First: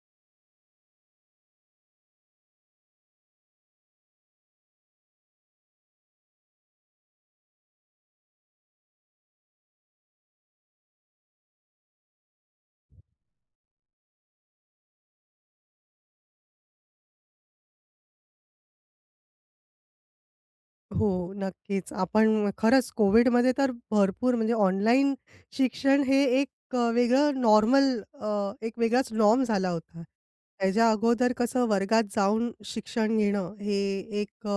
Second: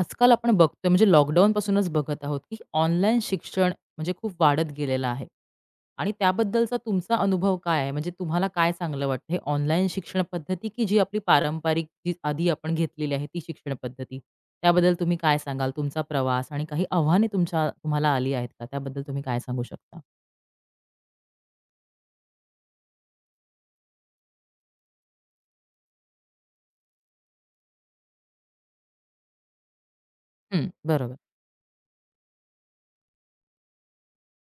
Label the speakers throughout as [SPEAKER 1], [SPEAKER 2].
[SPEAKER 1] आजकाल आपण बघतोय म्हणजे लॉकडाऊनपासूनच बघत आहोत की ऑनलाईन शिक्षण म्हणजे खूप वाढत गेलेलं आहे आणि त्याबद्दलचा तुमचा अनुभव काय आहे? म्हणजे तुम्हाला काय चांगलं वाटतं हे ऑनलाईन शिक्षण पद्धती की जी आपली पारंपरिक जी आधी आपण घेतलेली आहे ती शिक्षण पद्धती? त्याबद्दल तुम्ही काय सांगाल? तुमचा प्रवास आणि काही आव्हाने तुमच्या तुम्हाला आली आहेत का? त्याबद्दल तुम्ही काय सांगू शकता?
[SPEAKER 2] हो, नक्कीच. आपण खरंच कोविडमध्ये तर भरपूर म्हणजे ऑनलाईन शिक्षण हे एक वेगळं नॉर्मल एक वेगळाच नॉर्म झाला होता.
[SPEAKER 1] हं,
[SPEAKER 2] त्याच्या
[SPEAKER 1] बरोबर.
[SPEAKER 2] अगोदर कसं वर्गात जाऊन शिक्षण घेणं हे एक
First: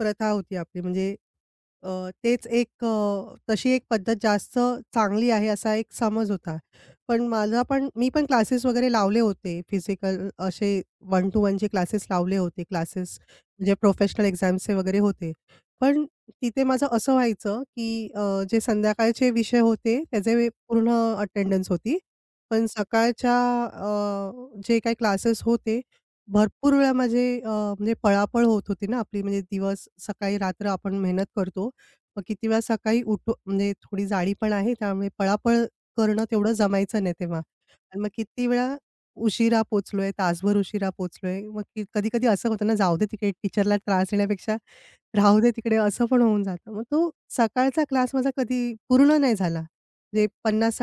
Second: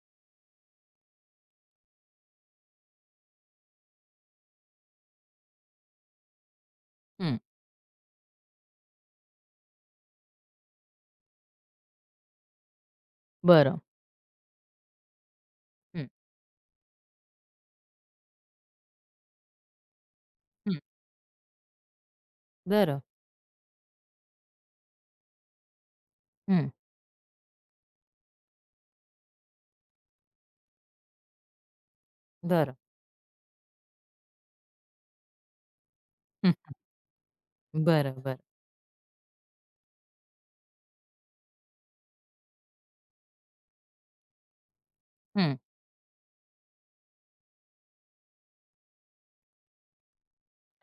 [SPEAKER 2] प्रथा होती आपली म्हणजे अ, तेच एक तशी एक पद्धत जास्त चांगली आहे असा एक समज होता. पण
[SPEAKER 1] हं,
[SPEAKER 2] माझा पण मी पण क्लासेस वगैरे लावले होते फिजिकल असे 1 टू 1चे क्लासेस लावले होते. क्लासेस म्हणजे
[SPEAKER 1] बरं.
[SPEAKER 2] प्रोफेशनल एक्झाम्सचे वगैरे होते. पण
[SPEAKER 1] हं,
[SPEAKER 2] तिथे माझं असं व्हायचं, की जे संध्याकाळचे विषय होते त्याचे
[SPEAKER 1] हं,
[SPEAKER 2] पूर्ण अटेंडन्स होती. पण
[SPEAKER 1] बरं.
[SPEAKER 2] सकाळच्या जे काही क्लासेस होते
[SPEAKER 1] हं,
[SPEAKER 2] भरपूर वेळा माझे म्हणजे पळापळ होत होती ना आपली म्हणजे दिवस सकाळी रात्र आपण मेहनत करतो. मग किती वेळा
[SPEAKER 1] बरं.
[SPEAKER 2] सकाळी उठू म्हणजे थोडी जाडी पण आहे त्यामुळे पळापळ करणं
[SPEAKER 1] हं,
[SPEAKER 2] तेवढं जमायचं नाही तेव्हा. आणि मग
[SPEAKER 1] बरं, बरं.
[SPEAKER 2] किती वेळा उशिरा पोहोचलोय, तासभर उशिरा पोहोचलोय. मग कधी-कधी असं होतं ना जाऊ दे तिकडे टीचरला त्रास देण्यापेक्षा राहू दे
[SPEAKER 1] हं,
[SPEAKER 2] तिकडे असं पण होऊन जातं. मग तो सकाळचा क्लास माझा कधी पूर्ण नाही झाला. म्हणजे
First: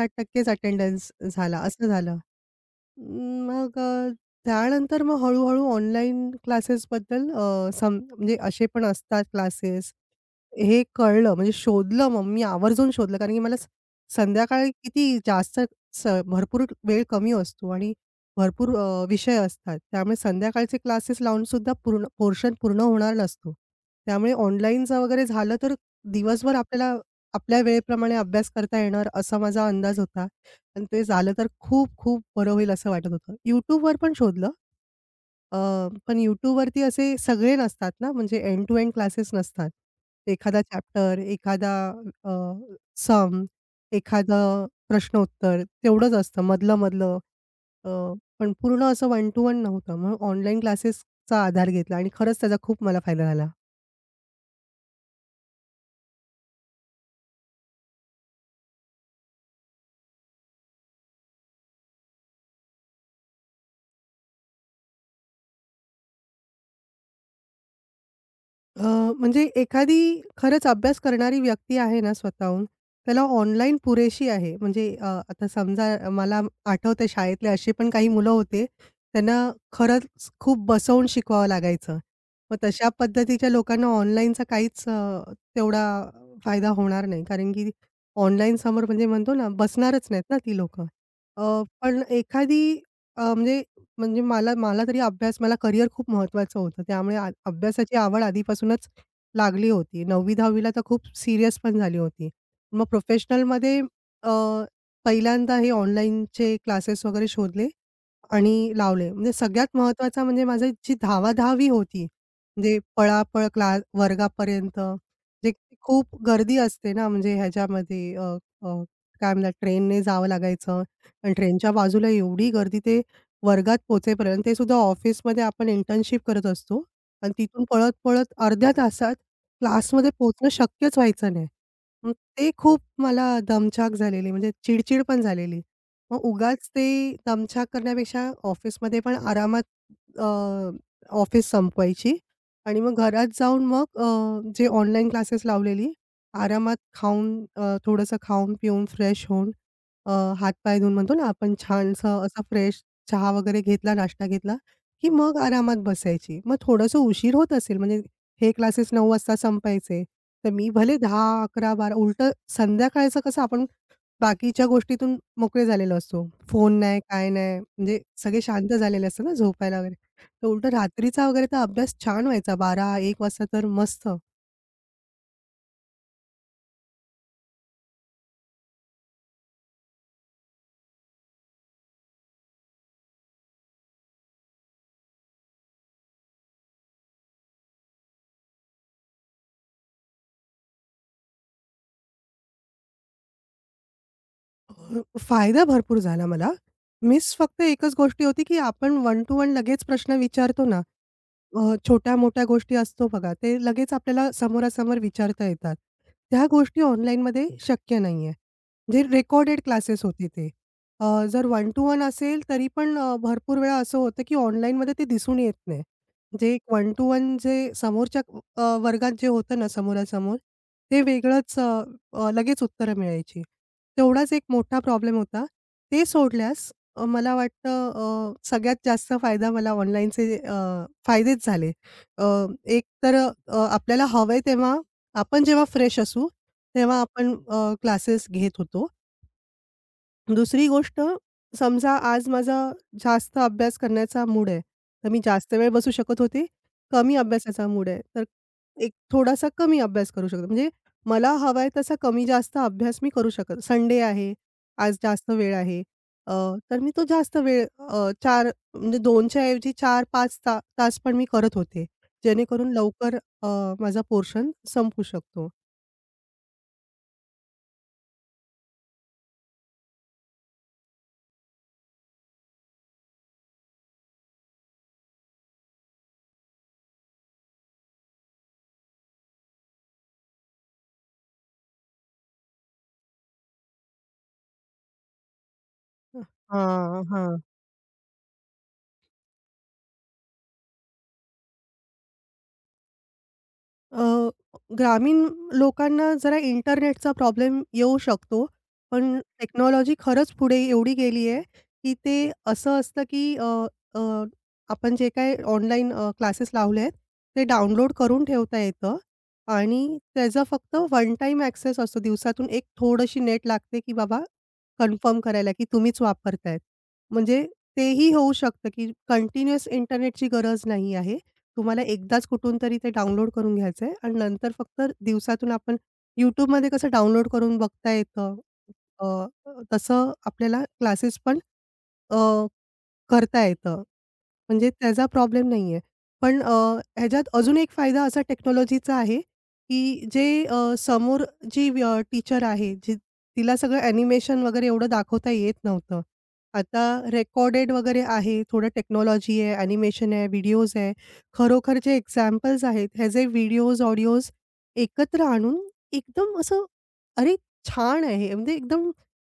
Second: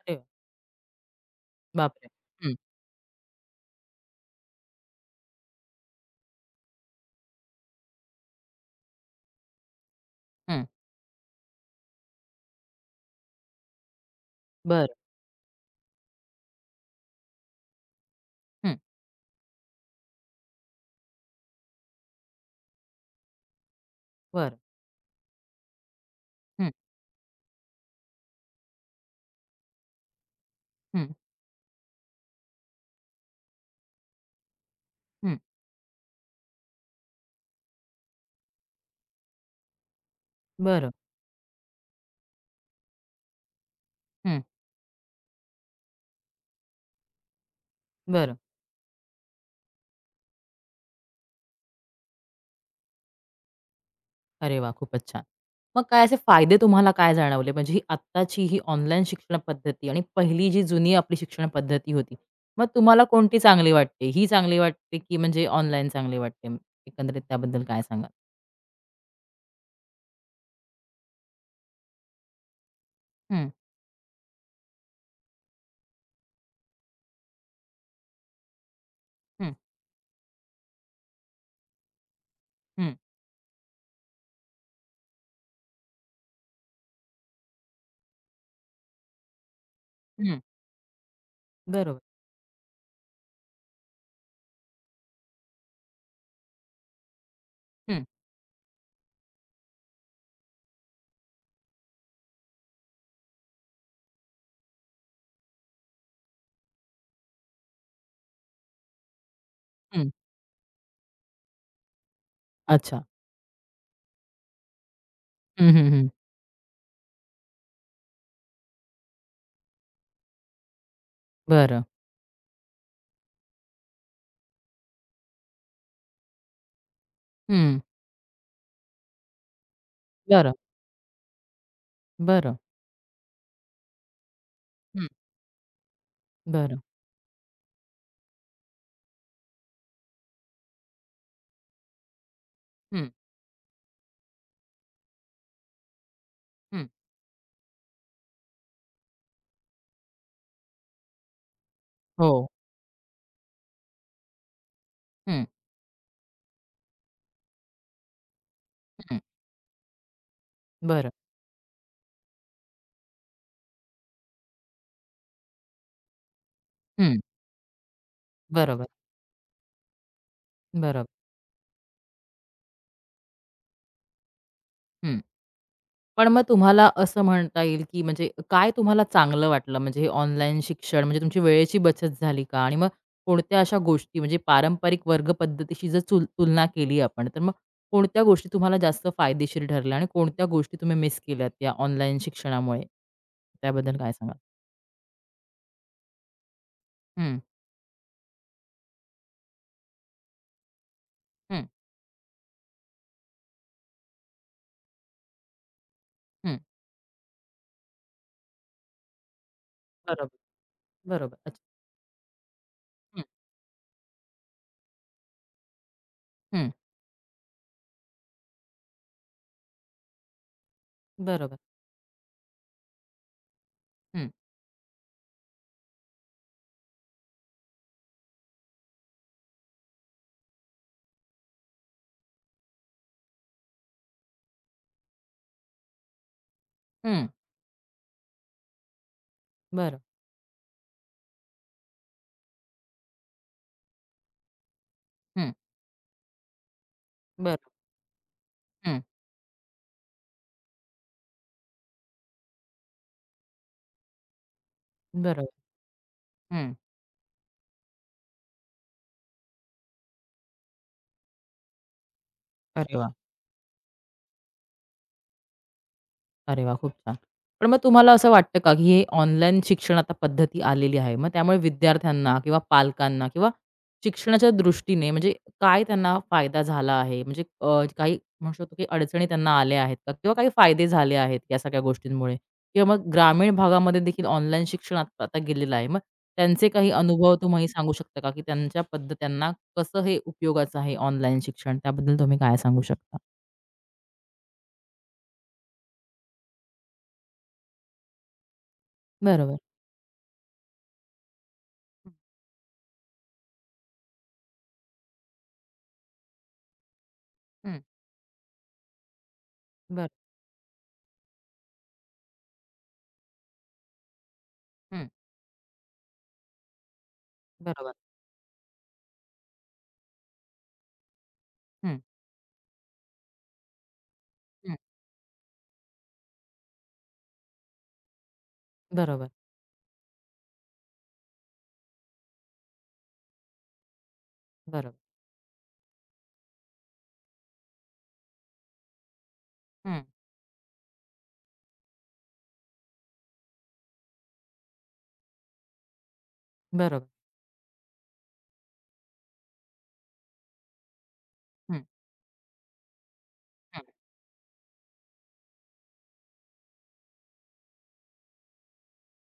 [SPEAKER 1] अरे वाह!
[SPEAKER 2] च अटेंडन्स झाला असं
[SPEAKER 1] बापरे!
[SPEAKER 2] झालं.
[SPEAKER 1] हं,
[SPEAKER 2] अं, मग त्यानंतर मग हळू-हळू ऑनलाईन क्लासेसबद्दल अ, सम म्हणजे असे पण असतात क्लासेस,
[SPEAKER 1] हं,
[SPEAKER 2] हे कळलं म्हणजे शोधलं मग मी आवर्जून शोधलं. कारण की मला संध्याकाळी
[SPEAKER 1] बरं.
[SPEAKER 2] किती जास्त भरपूर वेळ कमी असतो आणि भरपूर
[SPEAKER 1] हं,
[SPEAKER 2] विषय असतात. त्यामुळे संध्याकाळचे क्लासेस लावून सुद्धा पूर्ण पोर्शन पूर्ण होणार नसतो. त्यामुळे
[SPEAKER 1] बरं.
[SPEAKER 2] ऑनलाईनचं वगैरे झालं तर दिवसभर
[SPEAKER 1] हं,
[SPEAKER 2] आपल्याला आपल्या वेळेप्रमाणे अभ्यास करता येणार असा माझा अंदाज होता. आणि ते
[SPEAKER 1] हं,
[SPEAKER 2] झालं तर खूप-खूप बरं होईल असं वाटत होतं. YouTubeवर पण शोधलं.
[SPEAKER 1] हं.
[SPEAKER 2] अ, पण YouTubeवरती असे सगळे नसतात ना, म्हणजे एंड टू एंड क्लासेस नसतात. एखादा
[SPEAKER 1] बरं.
[SPEAKER 2] चॅप्टर, एखादा अ, सम,
[SPEAKER 1] हं,
[SPEAKER 2] एखादं प्रश्नोत्तर तेवढंच असतं मधलं-मधलं. अ,
[SPEAKER 1] बरं.
[SPEAKER 2] पण पूर्ण असं वन टू वन नव्हतं. म्हणून ऑनलाईन क्लासेसचा आधार घेतला आणि खरंच त्याचा खूप मला फायदा झाला.
[SPEAKER 1] अरे वाह! खूपच छान. मग काय असे फायदे तुम्हाला काय जाणवले? म्हणजे ही आत्ताची ही ऑनलाईन शिक्षण पद्धती आणि पहिली जी जुनी आपली शिक्षण पद्धती होती, मग तुम्हाला कोणती चांगली वाटते? ही चांगली वाटते, की म्हणजे ऑनलाईन चांगली वाटते? एकंदरीत त्याबद्दल काय सांगाल?
[SPEAKER 2] अ, म्हणजे एखादी खरंच अभ्यास करणारी व्यक्ती आहे ना स्वतःहून, त्याला
[SPEAKER 1] हं,
[SPEAKER 2] ऑनलाईन पुरेशी आहे. म्हणजे आता समजा मला आठवतंय शाळेतले असे पण काही मुलं होते, त्यांना
[SPEAKER 1] हं,
[SPEAKER 2] खरंच खूप बसवून शिकवावं लागायचं. मग तशा
[SPEAKER 1] हं,
[SPEAKER 2] पद्धतीच्या लोकांना ऑनलाईनचा काहीच तेवढा फायदा होणार नाही. कारण की ऑनलाईन समोर म्हणजे म्हणतो ना, बसणारच नाहीत ना
[SPEAKER 1] हं.
[SPEAKER 2] ती लोकं.
[SPEAKER 1] बरोबर.
[SPEAKER 2] पण एखादी म्हणजे म्हणजे मला मला तरी अभ्यास मला करिअर खूप महत्त्वाचं होतं. त्यामुळे अभ्यासाची
[SPEAKER 1] हं,
[SPEAKER 2] आवड आधीपासूनच लागली होती. 9वी-10वी ला तर खूप सीरियस पण झाली होती. मग प्रोफेशनलमध्ये अ, पहिल्यांदा हे ऑनलाईनचे क्लासेस वगैरे शोधले. आणि लावले. म्हणजे सगळ्यात
[SPEAKER 1] हं.
[SPEAKER 2] महत्त्वाचा म्हणजे माझी जी धावाधावी होती, म्हणजे
[SPEAKER 1] अच्छा.
[SPEAKER 2] पळापळ वर्गापर्यंत जे
[SPEAKER 1] हं, हं, हं.
[SPEAKER 2] खूप गर्दी असते ना, म्हणजे ह्याच्यामध्ये अ, अ, काय म्हणतात ट्रेनने जावं लागायचं आणि ट्रेनच्या
[SPEAKER 1] बरं.
[SPEAKER 2] बाजूला एवढी गर्दी ते वर्गात पोहोचेपर्यंत ते सुद्धा ऑफिसमध्ये आपण इंटर्नशिप करत असतो आणि तिथून
[SPEAKER 1] हं.
[SPEAKER 2] पळत-पळत अर्ध्या तासात क्लासमध्ये पोहोचणं
[SPEAKER 1] बरं,
[SPEAKER 2] शक्यच व्हायचं नाही. मग ते
[SPEAKER 1] बरं.
[SPEAKER 2] खूप मला दमछाक झालेली म्हणजे चिडचिड
[SPEAKER 1] हं,
[SPEAKER 2] पण झालेली. मग उगाच
[SPEAKER 1] बरं.
[SPEAKER 2] ते दमछाक करण्यापेक्षा ऑफिसमध्ये पण आरामात अ, ऑफिस संपवायची आणि मग
[SPEAKER 1] हं,
[SPEAKER 2] घरात जाऊन मग जे ऑनलाईन क्लासेस लावलेली आरामात
[SPEAKER 1] हं.
[SPEAKER 2] खाऊन थोडंसं खाऊन-पिऊन फ्रेश होऊन अ, हात-पाय धुवून म्हणतो ना आपण छानसं
[SPEAKER 1] हो.
[SPEAKER 2] असा फ्रेश चहा वगैरे घेतला, नाश्ता घेतला, की मग
[SPEAKER 1] हं,
[SPEAKER 2] आरामात बसायची. मग थोडंसं उशीर होत असेल म्हणजे हे क्लासेस 9:00
[SPEAKER 1] हं.
[SPEAKER 2] वाजता संपायचे. तर मी भले
[SPEAKER 1] बरं.
[SPEAKER 2] 10, 11, 12 उलटं संध्याकाळचं कसं आपण बाकीच्या गोष्टीतून मोकळे झालेलो असतो. फोन नाही,
[SPEAKER 1] हं.
[SPEAKER 2] काय नाही, म्हणजे सगळे शांत
[SPEAKER 1] बरोबर,
[SPEAKER 2] झालेले असतात ना झोपायला वगैरे. तर उलटं
[SPEAKER 1] बरोबर.
[SPEAKER 2] रात्रीचा वगैरे तर अभ्यास छान व्हायचा 12-1 वाजता तर मस्त.
[SPEAKER 1] हं. पण मग तुम्हाला असं म्हणता येईल, की म्हणजे काय तुम्हाला चांगलं वाटलं? म्हणजे हे ऑनलाईन शिक्षण म्हणजे तुमची वेळेची बचत झाली का? आणि मग कोणत्या अशा गोष्टी म्हणजे पारंपरिक वर्ग पद्धतीशी जर तुलना केली आपण, तर मग कोणत्या गोष्टी तुम्हाला जास्त फायदेशीर ठरल्या आणि कोणत्या गोष्टी तुम्ही मिस केल्यात या ऑनलाईन शिक्षणामुळे? त्याबद्दल काय सांगाल?
[SPEAKER 2] अ, फायदा भरपूर झाला मला. मिस
[SPEAKER 1] हं,
[SPEAKER 2] फक्त एकच गोष्टी होती, की आपण वन टू वन लगेच प्रश्न विचारतो ना, अ,
[SPEAKER 1] हं,
[SPEAKER 2] छोट्या-मोठ्या गोष्टी असतो बघा, ते लगेच आपल्याला समोरासमोर विचारता येतात. त्या
[SPEAKER 1] हं.
[SPEAKER 2] गोष्टी ऑनलाईनमध्ये शक्य नाहीये. जे रेकॉर्डेड क्लासेस होते
[SPEAKER 1] बरोबर,
[SPEAKER 2] ते. अ,
[SPEAKER 1] बरोबर.
[SPEAKER 2] जर
[SPEAKER 1] अच्छा.
[SPEAKER 2] वन टू वन असेल तरी पण
[SPEAKER 1] हं,
[SPEAKER 2] भरपूर वेळा असं होतं, की ऑनलाईनमध्ये ते दिसून येत नाही. जे
[SPEAKER 1] हं.
[SPEAKER 2] वन टू वन जे समोरच्या वर्गात जे होतं ना समोरासमोर, ते
[SPEAKER 1] बरोबर.
[SPEAKER 2] वेगळंच अ, अ, लगेच उत्तरं मिळायची.
[SPEAKER 1] हं,
[SPEAKER 2] तेवढाच एक मोठा प्रॉब्लेम होता. ते सोडल्यास मला वाटतं सगळ्यात जास्त फायदा मला ऑनलाईनचे फायदेच झाले. अ, एक तर आपल्याला हवंय तेव्हा आपण जेव्हा फ्रेश असू, तेव्हा
[SPEAKER 1] हं.
[SPEAKER 2] आपण क्लासेस घेत होतो.
[SPEAKER 1] बरं.
[SPEAKER 2] दुसरी गोष्ट, समजा आज माझा जास्त अभ्यास करण्याचा मूड आहे, तर मी
[SPEAKER 1] हं,
[SPEAKER 2] जास्त वेळ बसू शकत होते. कमी अभ्यासाचा
[SPEAKER 1] बरं.
[SPEAKER 2] मूड आहे, तर एक
[SPEAKER 1] हं,
[SPEAKER 2] थोडासा कमी अभ्यास करू शकतो. म्हणजे मला हवा आहे तसा कमी-जास्त अभ्यास मी करू शकत. संडे आहे, आज जास्त वेळ
[SPEAKER 1] बरोबर.
[SPEAKER 2] आहे. अ,
[SPEAKER 1] हं.
[SPEAKER 2] तर मी तो जास्त वेळ 4 म्हणजे 2 ऐवजी 4-5 तास पण मी करत होते. जेणेकरून
[SPEAKER 1] अरे वाह!
[SPEAKER 2] लवकर अ, माझा पोर्शन संपू शकतो.
[SPEAKER 1] अरे वाह! खूप छान. पण मग तुम्हाला असं वाटतं का, की हे ऑनलाईन शिक्षण आता पद्धती आलेली आहे. मग त्यामुळे विद्यार्थ्यांना किंवा पालकांना किंवा शिक्षणाच्या दृष्टीने म्हणजे काय त्यांना फायदा झाला आहे? म्हणजे काही म्हणू शकतो, की अडचणी त्यांना आल्या आहेत का? किंवा काही फायदे झाले आहेत या सगळ्या गोष्टींमुळे? किंवा मग ग्रामीण भागामध्ये देखील ऑनलाईन शिक्षण आता गेलेलं आहे. मग त्यांचे काही
[SPEAKER 2] हां,
[SPEAKER 1] अनुभव
[SPEAKER 2] हां.
[SPEAKER 1] तुम्ही सांगू शकता का, की त्यांच्या पद्धत त्यांना कसं हे उपयोगाचं आहे ऑनलाईन शिक्षण? त्याबद्दल तुम्ही काय सांगू शकता?
[SPEAKER 2] अ, ग्रामीण लोकांना जरा इंटरनेटचा प्रॉब्लेम येऊ शकतो. पण
[SPEAKER 1] बरोबर.
[SPEAKER 2] टेक्नॉलॉजी खरंच पुढे एवढी गेली आहे, की
[SPEAKER 1] हं,
[SPEAKER 2] ते असं असतं, की अ, अ, आपण जे काही ऑनलाईन क्लासेस लावले आहेत, ते
[SPEAKER 1] हं,
[SPEAKER 2] डाउनलोड करून ठेवता येतं आणि
[SPEAKER 1] बरं.
[SPEAKER 2] त्याचा फक्त वन टाईम ॲक्सेस असतो. दिवसातून एक थोडीशी नेट लागते, की बाबा
[SPEAKER 1] हं.
[SPEAKER 2] कन्फर्म करायला, की तुम्हीच वापरतायत. म्हणजे
[SPEAKER 1] बरोबर.
[SPEAKER 2] तेही होऊ शकतं, की कंटिन्युअस इंटरनेटची गरज नाही आहे. तुम्हाला
[SPEAKER 1] हं,
[SPEAKER 2] एकदाच कुठून तरी ते डाउनलोड करून घ्यायचंय आणि नंतर
[SPEAKER 1] हं.
[SPEAKER 2] फक्त दिवसातून आपण YouTubeमध्ये कसं डाउनलोड करून बघता येतं. अ,
[SPEAKER 1] बरोबर,
[SPEAKER 2] तसं आपल्याला क्लासेस पण अ करता येतं. म्हणजे
[SPEAKER 1] बरोबर.
[SPEAKER 2] त्याचा प्रॉब्लेम नाहीये. पण ह्याच्यात अजून एक फायदा असा टेक्नॉलॉजीचा आहे,
[SPEAKER 1] हं,
[SPEAKER 2] की जे समोर जी टीचर आहे, जी तिला सगळं ॲनिमेशन वगैरे एवढं दाखवता येत नव्हतं. आता
[SPEAKER 1] बरोबर.
[SPEAKER 2] रेकॉर्डेड वगैरे आहे, थोडं टेक्नॉलॉजी आहे, ॲनिमेशन आहे, व्हिडिओज आहे. खरोखर
[SPEAKER 1] हं,
[SPEAKER 2] जे एक्झाम्पल्स आहेत, ह्याचे व्हिडिओज,
[SPEAKER 1] हं.
[SPEAKER 2] ऑडिओज एकत्र आणून एकदम असं, अरे, छान आहे! म्हणजे एकदम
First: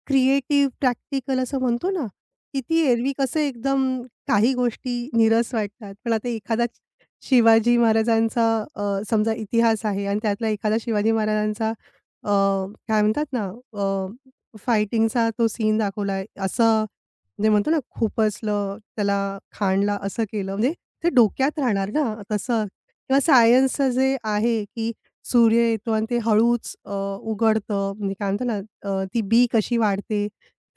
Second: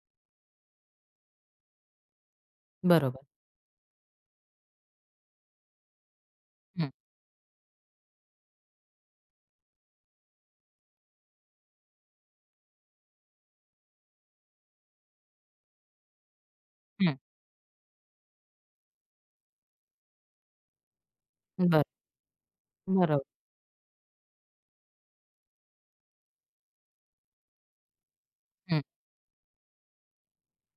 [SPEAKER 2] क्रिएटिव्ह, प्रॅक्टिकल असं म्हणतो ना किती एरवी
[SPEAKER 1] बरोबर.
[SPEAKER 2] कसं एकदम काही गोष्टी नीरस वाटतात. पण आता एखादा
[SPEAKER 1] हं,
[SPEAKER 2] शिवाजी महाराजांचा समजा इतिहास आहे आणि त्यातला एखादा शिवाजी महाराजांचा काय म्हणतात ना फायटिंगचा तो सीन दाखवलाय. असं
[SPEAKER 1] हं.
[SPEAKER 2] म्हणजे म्हणतो ना खुपसलं, त्याला खाणला, असं केलं. म्हणजे ते डोक्यात
[SPEAKER 1] बरं.
[SPEAKER 2] राहणार ना तसं. किंवा
[SPEAKER 1] बरोबर.
[SPEAKER 2] सायन्सचं जे आहे, की सूर्य येतो आणि ते हळूच उघडतं. म्हणजे काय म्हणतो ना
[SPEAKER 1] हं,
[SPEAKER 2] ती बी कशी वाढते.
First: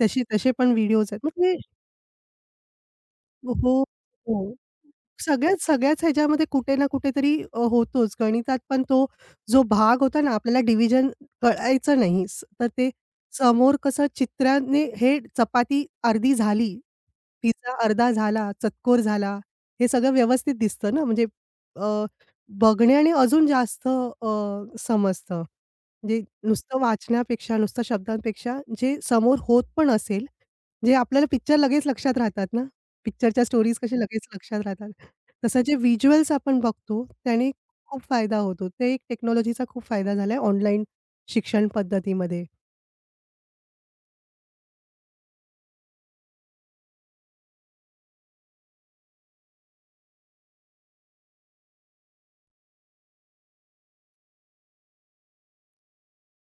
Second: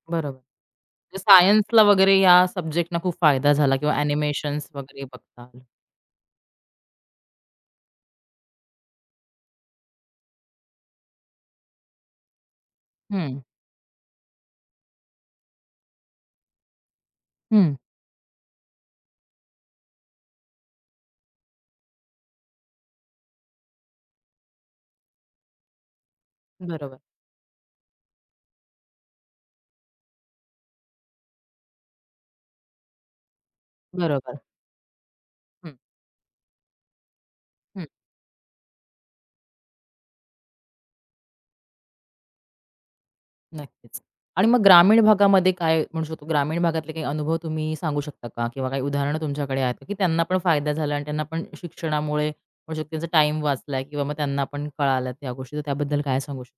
[SPEAKER 2] तसे
[SPEAKER 1] बरोबर.
[SPEAKER 2] तसे पण व्हिडिओज
[SPEAKER 1] म्हणजे
[SPEAKER 2] आहेत. मग ते.
[SPEAKER 1] सायन्सला वगैरे या सब्जेक्टना खूप फायदा झाला
[SPEAKER 2] हो,
[SPEAKER 1] किंवा
[SPEAKER 2] हो.
[SPEAKER 1] अॅनिमेशन्स वगैरे बघता आलं.
[SPEAKER 2] सगळ्याच सगळ्याच ह्याच्यामध्ये कुठे ना कुठेतरी होतोच. गणितात पण तो जो भाग होता ना, आपल्याला डिव्हिजन कळायचं नाही. तर ते
[SPEAKER 1] हं,
[SPEAKER 2] समोर कसं चित्राने हे चपाती अर्धी झाली,
[SPEAKER 1] हं.
[SPEAKER 2] पिझ्झा अर्धा झाला, चतकोर झाला. हे सगळं व्यवस्थित दिसतं ना, म्हणजे अ, बघण्याने अजून जास्त समजतं. म्हणजे नुसतं
[SPEAKER 1] बरोबर,
[SPEAKER 2] वाचण्यापेक्षा, नुसतं शब्दांपेक्षा जे समोर होत पण असेल, जे आपल्याला पिक्चर लगेच लक्षात राहतात ना, पिक्चरच्या स्टोरीज कशा लगेच
[SPEAKER 1] बरोबर.
[SPEAKER 2] लक्षात राहतात. तसं
[SPEAKER 1] हं,
[SPEAKER 2] जे व्हिज्युअल्स आपण बघतो त्याने
[SPEAKER 1] हं.
[SPEAKER 2] खूप फायदा होतो. ते एक टेक्नॉलॉजीचा खूप फायदा झालाय ऑनलाईन शिक्षण पद्धतीमध्ये.
[SPEAKER 1] नक्कीच. आणि मग ग्रामीण भागामध्ये काय म्हणू शकतो, ग्रामीण भागातले काही अनुभव तुम्ही सांगू शकता का? किंवा काही उदाहरणं तुमच्याकडे आहेत का, की त्यांना पण फायदा झाला आणि त्यांना पण शिक्षणामुळे म्हणू शकतो त्यांचा टाईम वाचलाय किंवा मग त्यांना पण कळाल्या त्या गोष्टी, तर त्याबद्दल काय सांगू शकता?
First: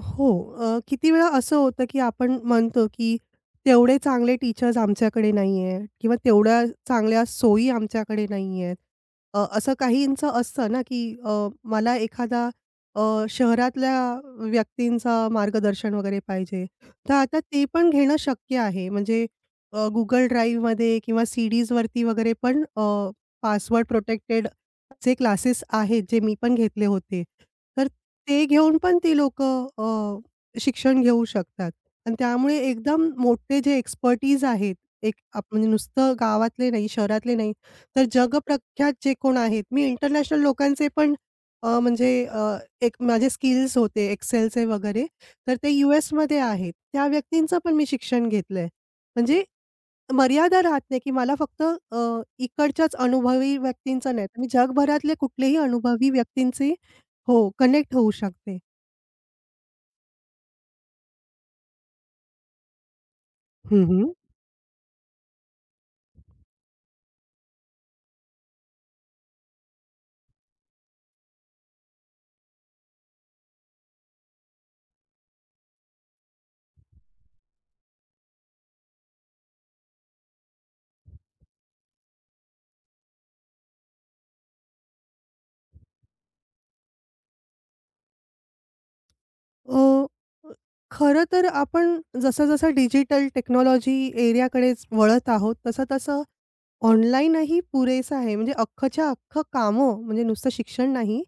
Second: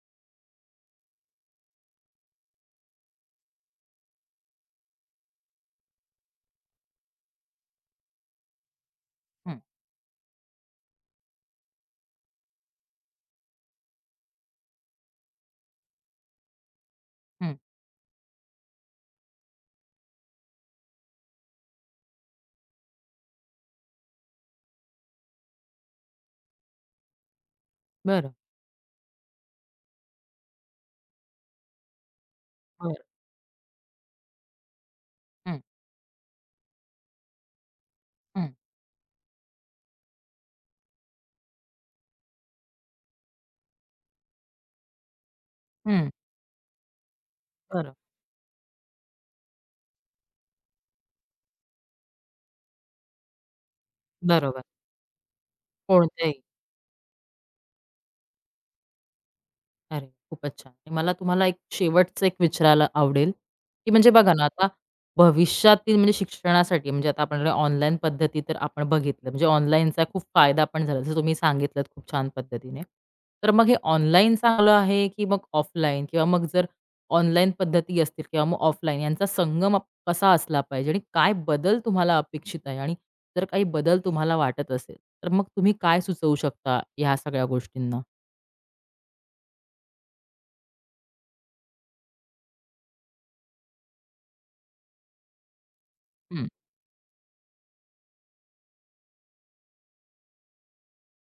[SPEAKER 2] हो. किती वेळा असं होतं, की आपण म्हणतो, की तेवढे चांगले टीचर्स आमच्याकडे नाही आहेत किंवा तेवढ्या चांगल्या सोयी आमच्याकडे नाही आहेत.
[SPEAKER 1] हं,
[SPEAKER 2] असं काहींचं असतं ना, की मला एखादा शहरातल्या व्यक्तींचा मार्गदर्शन वगैरे पाहिजे. तर आता
[SPEAKER 1] हं.
[SPEAKER 2] ते पण घेणं शक्य आहे. म्हणजे Google Driveमध्ये किंवा सीडीजवरती वगैरे पण पासवर्ड प्रोटेक्टेड जे क्लासेस आहेत, जे मी पण घेतले होते. तर
[SPEAKER 1] बरं.
[SPEAKER 2] ते घेऊन पण ती लोक शिक्षण घेऊ शकतात आणि त्यामुळे
[SPEAKER 1] बरं.
[SPEAKER 2] एकदम मोठे जे एक्सपर्टीज आहेत, एक आप
[SPEAKER 1] हं,
[SPEAKER 2] म्हणजे नुसतं गावातले नाही, शहरातले नाही, तर
[SPEAKER 1] हं,
[SPEAKER 2] जगप्रख्यात जे कोण आहेत, मी इंटरनॅशनल लोकांचे पण अ, म्हणजे अ, एक माझे स्किल्स होते एक्सेलचे वगैरे, तर ते
[SPEAKER 1] हं.
[SPEAKER 2] यूएसमध्ये आहेत. त्या व्यक्तींचं पण मी
[SPEAKER 1] बरं.
[SPEAKER 2] शिक्षण घेतलंय. म्हणजे मर्यादा राहत नाही, की मला फक्त इकडच्याच अनुभवी व्यक्तींचं नाही, तर मी
[SPEAKER 1] बरोबर.
[SPEAKER 2] जगभरातले कुठलेही अनुभवी
[SPEAKER 1] कोणत्याही.
[SPEAKER 2] व्यक्तींचे हो, कनेक्ट होऊ शकते.
[SPEAKER 1] अरे, खूपच छान! आणि मला तुम्हाला एक शेवटचं एक विचारायला आवडेल,
[SPEAKER 2] हं,
[SPEAKER 1] की म्हणजे
[SPEAKER 2] हं.
[SPEAKER 1] बघा ना, आता भविष्यातील म्हणजे शिक्षणासाठी म्हणजे आता आपण ऑनलाईन पद्धती तर आपण बघितलं, म्हणजे ऑनलाईनचा खूप फायदा पण झाला, जसं तुम्ही सांगितलत खूप छान पद्धतीने. तर मग हे ऑनलाईन चांगलं आहे, की मग ऑफलाईन? किंवा मग जर ऑनलाईन पद्धती असतील किंवा मग ऑफलाईन यांचा संगम कसा असला पाहिजे आणि काय बदल तुम्हाला अपेक्षित आहे? आणि जर काही बदल तुम्हाला वाटत असेल, तर मग तुम्ही काय सुचवू शकता या सगळ्या गोष्टींना?
[SPEAKER 2] अ, खरं तर आपण जसं-जसं डिजिटल टेक्नॉलॉजी एरियाकडेच वळत आहोत, तसं-तसं
[SPEAKER 1] हं,
[SPEAKER 2] ऑनलाईनही पुरेसं आहे. म्हणजे अख्खच्या अख्खं कामं, म्हणजे नुसतं शिक्षण नाही,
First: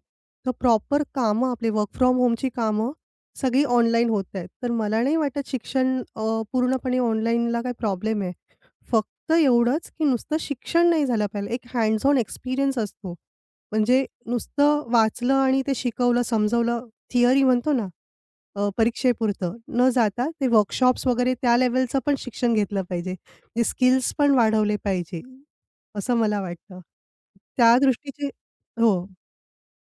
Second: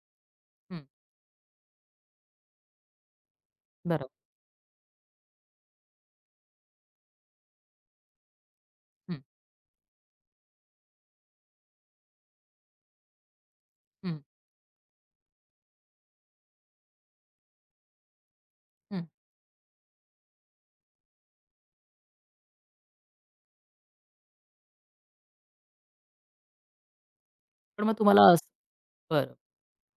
[SPEAKER 2] तर
[SPEAKER 1] हं.
[SPEAKER 2] प्रॉपर कामं आपले वर्क फ्रॉम होमची कामं सगळी
[SPEAKER 1] बरोबर.
[SPEAKER 2] ऑनलाईन होत आहेत. तर मला नाही वाटत शिक्षण पूर्णपणे ऑनलाईनला काही प्रॉब्लेम आहे.
[SPEAKER 1] हं.
[SPEAKER 2] फक्त एवढंच, की नुसतं शिक्षण नाही झालं पाहिजे. एक हँड्स ऑन एक्सपिरियन्स असतो. म्हणजे
[SPEAKER 1] हं,
[SPEAKER 2] नुसतं वाचलं आणि ते शिकवलं, समजवलं, थिअरी म्हणतो ना
[SPEAKER 1] हं.
[SPEAKER 2] परीक्षेपुरतं न जाता ते वर्कशॉप्स वगैरे त्या लेव्हलचं पण शिक्षण घेतलं पाहिजे. जे स्किल्स पण वाढवले पाहिजे, असं मला वाटतं. त्या
[SPEAKER 1] पण मग तुम्हाला
[SPEAKER 2] दृष्टीचे
[SPEAKER 1] असं
[SPEAKER 2] हो.
[SPEAKER 1] बरं.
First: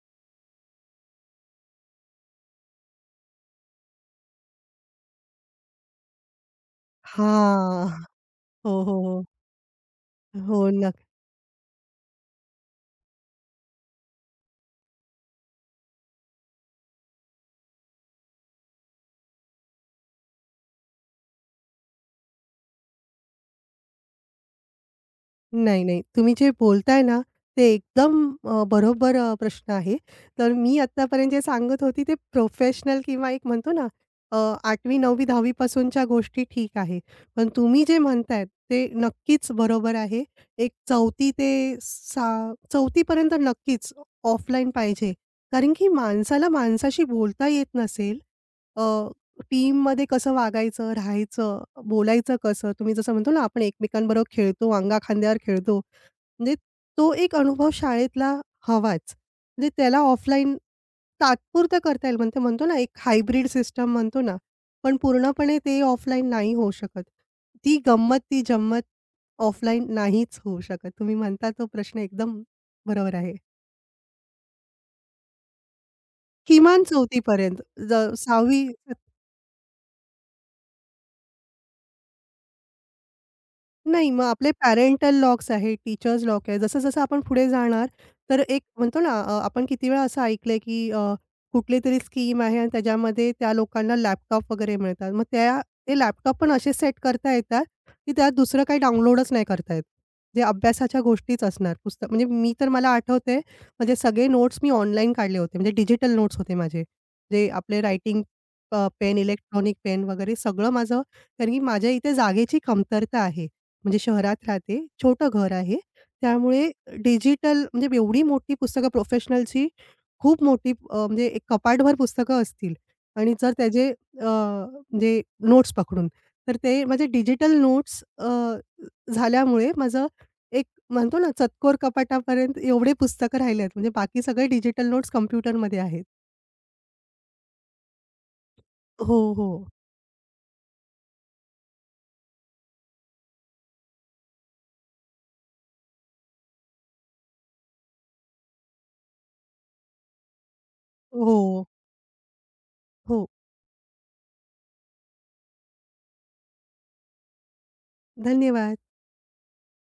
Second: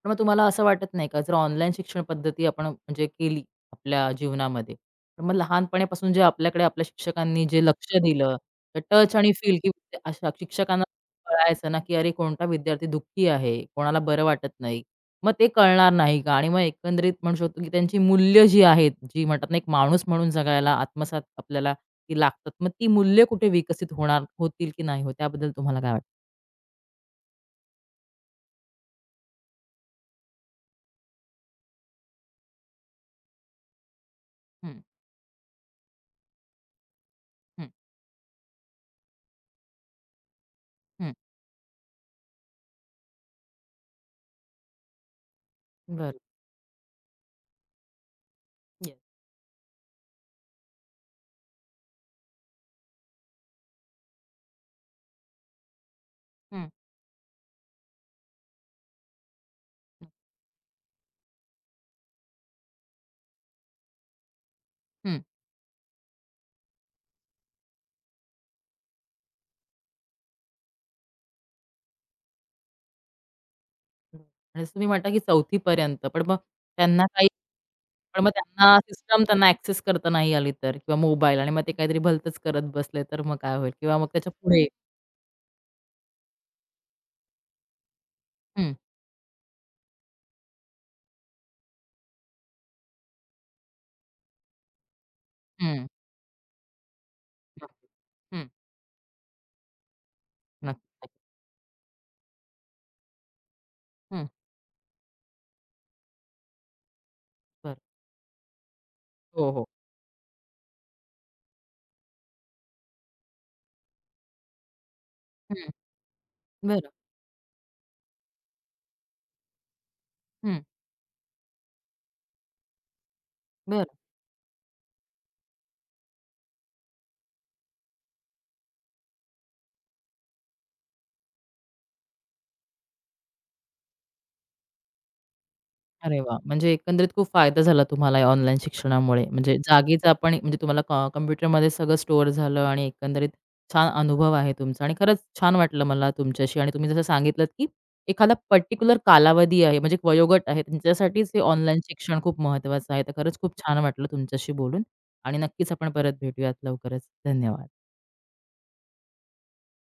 [SPEAKER 1] पण मग तुम्हाला असं वाटत नाही का, जर ऑनलाईन शिक्षण पद्धती आपण म्हणजे केली आपल्या जीवनामध्ये, तर मग लहानपणापासून जे आपल्याकडे आपल्या शिक्षकांनी जे
[SPEAKER 2] हां.
[SPEAKER 1] लक्ष दिलं, तर
[SPEAKER 2] हो, हो,
[SPEAKER 1] टच
[SPEAKER 2] हो.
[SPEAKER 1] आणि फील की अशा
[SPEAKER 2] हो,
[SPEAKER 1] शिक्षकांना
[SPEAKER 2] नक्की.
[SPEAKER 1] कळायचं ना, की अरे कोणता विद्यार्थी दुःखी आहे, कोणाला बरं वाटत नाही. मग ते कळणार नाही का? आणि मग एकंदरीत म्हणू शकतो की त्यांची मूल्य जी आहेत, जी म्हणतात ना, एक माणूस म्हणून जगायला आत्मसात आपल्याला ती लागतात. मग ती मूल्य कुठे विकसित होणार होतील की नाही हो, त्याबद्दल तुम्हाला
[SPEAKER 2] नाही,
[SPEAKER 1] काय वाटतं?
[SPEAKER 2] नाही. तुम्ही जे बोलताय ना, ते एकदम बरोबर प्रश्न आहे. तर मी आत्तापर्यंत जे सांगत होती ते प्रोफेशनल किंवा एक म्हणतो ना, अ,
[SPEAKER 1] हं,
[SPEAKER 2] 8वी, 9वी, 10वी पासूनच्या गोष्टी ठीक आहे. पण तुम्ही जे म्हणताय ते नक्कीच बरोबर आहे. एक
[SPEAKER 1] हं,
[SPEAKER 2] 4थी ते सा 4थी नक्कीच ऑफलाईन पाहिजे. कारण की
[SPEAKER 1] बरं.
[SPEAKER 2] माणसाला माणसाशी बोलता येत नसेल,
[SPEAKER 1] येस.
[SPEAKER 2] टीममध्ये कसं वागायचं, राहायचं, बोलायचं कसं? तुम्ही जसं म्हणतो ना, आपण एकमेकांबरोबर खेळतो, अंगा खांद्यावर खेळतो. म्हणजे
[SPEAKER 1] हं,
[SPEAKER 2] तो एक अनुभव शाळेतला हवाच. म्हणजे त्याला
[SPEAKER 1] हं,
[SPEAKER 2] ऑफलाईन तात्पुरतं करता येईल. म्हणजे म्हणतो ना, एक हायब्रिड सिस्टम म्हणतो ना, पण
[SPEAKER 1] हं.
[SPEAKER 2] पूर्णपणे ते ऑफलाईन नाही होऊ शकत. ती गंमत, ती जम्मत ऑफलाईन नाहीच होऊ शकत. तुम्ही म्हणता तो प्रश्न एकदम बरोबर आहे.
[SPEAKER 1] बरं. आणि जसं तुम्ही म्हटला की 4थी पर्यंत. पण मग
[SPEAKER 2] किमान
[SPEAKER 1] त्यांना
[SPEAKER 2] 4थी
[SPEAKER 1] काही
[SPEAKER 2] ज
[SPEAKER 1] पण मग
[SPEAKER 2] 6वी
[SPEAKER 1] त्यांना सिस्टम त्यांना ॲक्सेस करता नाही आली तर किंवा मोबाईल आणि मग ते काहीतरी भलतंच करत बसले तर मग काय होईल? किंवा मग
[SPEAKER 2] नाही, मग
[SPEAKER 1] त्याच्या
[SPEAKER 2] आपले
[SPEAKER 1] पुढे
[SPEAKER 2] पॅरेंटल लॉक्स आहेत, टीचर्स लॉक आहे. जसं-जसं आपण पुढे जाणार, तर एक
[SPEAKER 1] हं,
[SPEAKER 2] म्हणतो ना, आपण किती वेळा असं ऐकलंय, की कुठली तरी स्कीम आहे आणि त्याच्यामध्ये त्या लोकांना लॅपटॉप वगैरे मिळतात. मग त्या
[SPEAKER 1] हं, हं,
[SPEAKER 2] ते लॅपटॉप पण असे सेट करता येतात, की त्यात
[SPEAKER 1] हं.
[SPEAKER 2] दुसरं काही डाउनलोडच नाही करता येत. जे
[SPEAKER 1] नक्की,
[SPEAKER 2] अभ्यासाच्या
[SPEAKER 1] नक्की.
[SPEAKER 2] गोष्टीच असणार. पुस्तक म्हणजे मी तर मला आठवतंय, म्हणजे
[SPEAKER 1] हं,
[SPEAKER 2] सगळे नोट्स मी ऑनलाईन काढले होते. म्हणजे डिजिटल नोट्स होते माझे. जे
[SPEAKER 1] बरं.
[SPEAKER 2] आपले रायटिंग पेन,
[SPEAKER 1] हो, हो.
[SPEAKER 2] इलेक्ट्रॉनिक पेन वगैरे सगळं माझं कारण की माझ्या इथे जागेची कमतरता आहे. म्हणजे शहरात राहते. छोटं घर
[SPEAKER 1] हं,
[SPEAKER 2] आहे. त्यामुळे
[SPEAKER 1] बरं.
[SPEAKER 2] डिजिटल म्हणजे एवढी मोठी पुस्तकं प्रोफेशनलची खूप
[SPEAKER 1] हं,
[SPEAKER 2] मोठी म्हणजे एक कपाटभर पुस्तकं असतील आणि जर
[SPEAKER 1] बरं.
[SPEAKER 2] त्याचे म्हणजे नोट्स पकडून, तर ते माझे डिजिटल नोट्स झाल्यामुळे माझं एक म्हणतो ना चतकोर कपाटापर्यंत एवढे पुस्तकं राहिले आहेत. म्हणजे बाकी सगळे डिजिटल नोट्स कॉम्प्युटरमध्ये आहेत.
[SPEAKER 1] अरे वा, म्हणजे एकंदरीत खूप फायदा झाला तुम्हाला या ऑनलाईन
[SPEAKER 2] हो,
[SPEAKER 1] शिक्षणामुळे.
[SPEAKER 2] हो.
[SPEAKER 1] म्हणजे जागीच आपण म्हणजे तुम्हाला कॉम्प्युटरमध्ये सगळं स्टोअर झालं आणि एकंदरीत छान अनुभव आहे तुमचा आणि खरंच छान वाटलं मला तुमच्याशी आणि तुम्ही जसं सांगितलंत, की एखादा पर्टिक्युलर कालावधी आहे, म्हणजे एक वयोगट आहे, त्यांच्यासाठीच हे
[SPEAKER 2] हो,
[SPEAKER 1] ऑनलाईन शिक्षण खूप महत्त्वाचं आहे. तर
[SPEAKER 2] हो.
[SPEAKER 1] खरंच खूप छान वाटलं तुमच्याशी बोलून आणि नक्कीच आपण परत भेटूयात लवकरच. धन्यवाद.
[SPEAKER 2] धन्यवाद.